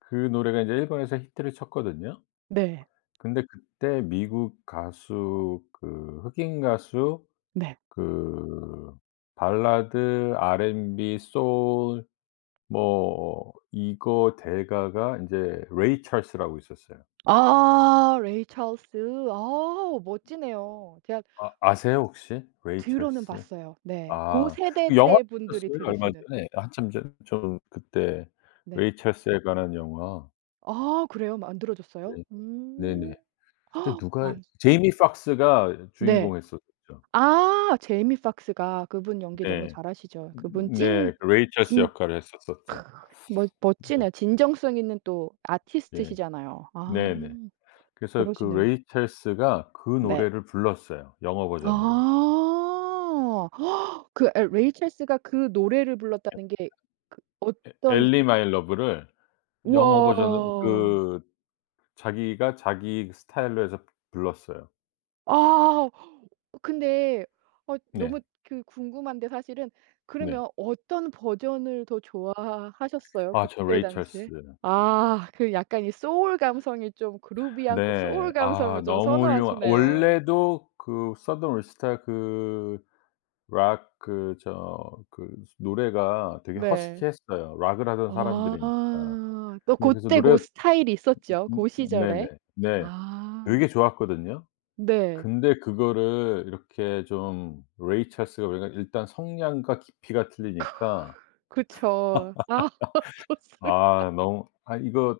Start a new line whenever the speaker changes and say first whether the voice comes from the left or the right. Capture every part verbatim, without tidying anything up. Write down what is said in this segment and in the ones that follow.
left: 그 노래가 이제 일본에서 히트를 쳤거든요.
right: 네.
left: 근데 그때 미국 가수 그 흑인 가수
right: 네.
left: 그 발라드 알앤비 소울 뭐 이거 대가가 이제 Ray Charles라고 있었어요.
right: 아 Ray Charles. 아 멋지네요. 제가
left: 아 아세요 혹시? Ray
right: 들어는
left: Charles.
right: 봤어요. 네. 고
left: 아
right: 세대
left: 영화도
right: 때 분들이
left: 나왔어요 얼마
right: 들으시는.
left: 전에. 한참 전에 저는 그때
right: 네.
left: Ray Charles에 관한 영화.
right: 아 그래요? 만들어졌어요?
left: 네.
right: 음.
left: 네네. 그때 누가
right: 아.
left: Jamie Foxx가
right: 네.
left: 주인공 했었죠.
right: 아 Jamie Foxx가. 그분 연기 너무
left: 네.
right: 잘하시죠. 그분 찐
left: 네. 그 Ray Charles
right: 진
left: 역할을
right: 크
left: 했었었죠.
right: 멋
left: 네.
right: 멋지네요. 진정성 있는 또
left: 예.
right: 아티스트시잖아요. 아.
left: 네네. 그래서 그
right: 그러시네요.
left: Ray Charles가 그
right: 네.
left: 노래를 불렀어요 영어 버전으로.
right: 아. 그 에 Ray Charles가 그 노래를 불렀다는 게 그
left: 에
right: 어떤
left: Ellie My Love를 영어 버전으로
right: 우와.
left: 그 자기가 자기 스타일로 해서 불렀어요.
right: 아 근데 어
left: 네.
right: 너무 그 궁금한데 사실은
left: 네.
right: 그러면 어떤 버전을 더 좋아하셨어요,
left: 아 저
right: 그때
left: Ray Charles.
right: 당시에? 아 그 약간 이 소울 감성이 좀 groovy한 그
left: 네.
right: 소울
left: 아
right: 감성을 좀
left: 너무 훌륭한
right: 선호하시네요.
left: 원래도 그 Southern All Star 그 락 그 저 그 노래가 되게
right: 네.
left: 허스키했어요. 락을 하던
right: 아.
left: 사람들이니까.
right: 아 또
left: 네 그래서
right: 그때 그
left: 노래
right: 스타일이 있었죠?
left: 음
right: 고
left: 네네.
right: 시절에.
left: 네.
right: 아.
left: 되게 좋았거든요?
right: 네.
left: 근데 그거를 이렇게 좀 Ray Charles가 우리가 일단 성량과 깊이가 틀리니까
right: 그쵸. 아 좋습니다.
left: 아 너무 아 이거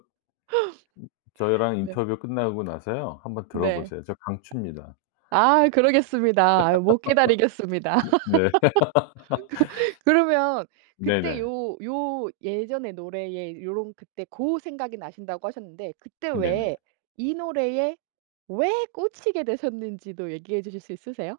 left: 저희랑
right: 네.
left: 인터뷰 끝나고 나서요. 한 번
right: 네.
left: 들어보세요. 진짜 강추입니다.
right: 아 그러겠습니다. 아 못 기다리겠습니다.
left: 네.
right: 그 그러면 그때
left: 네네.
right: 요 요 예전의 노래에 요런 그때 고 생각이 나신다고 하셨는데 그때 왜
left: 네네.
right: 이 노래에 왜 꽂히게 되셨는지도 얘기해 주실 수 있으세요?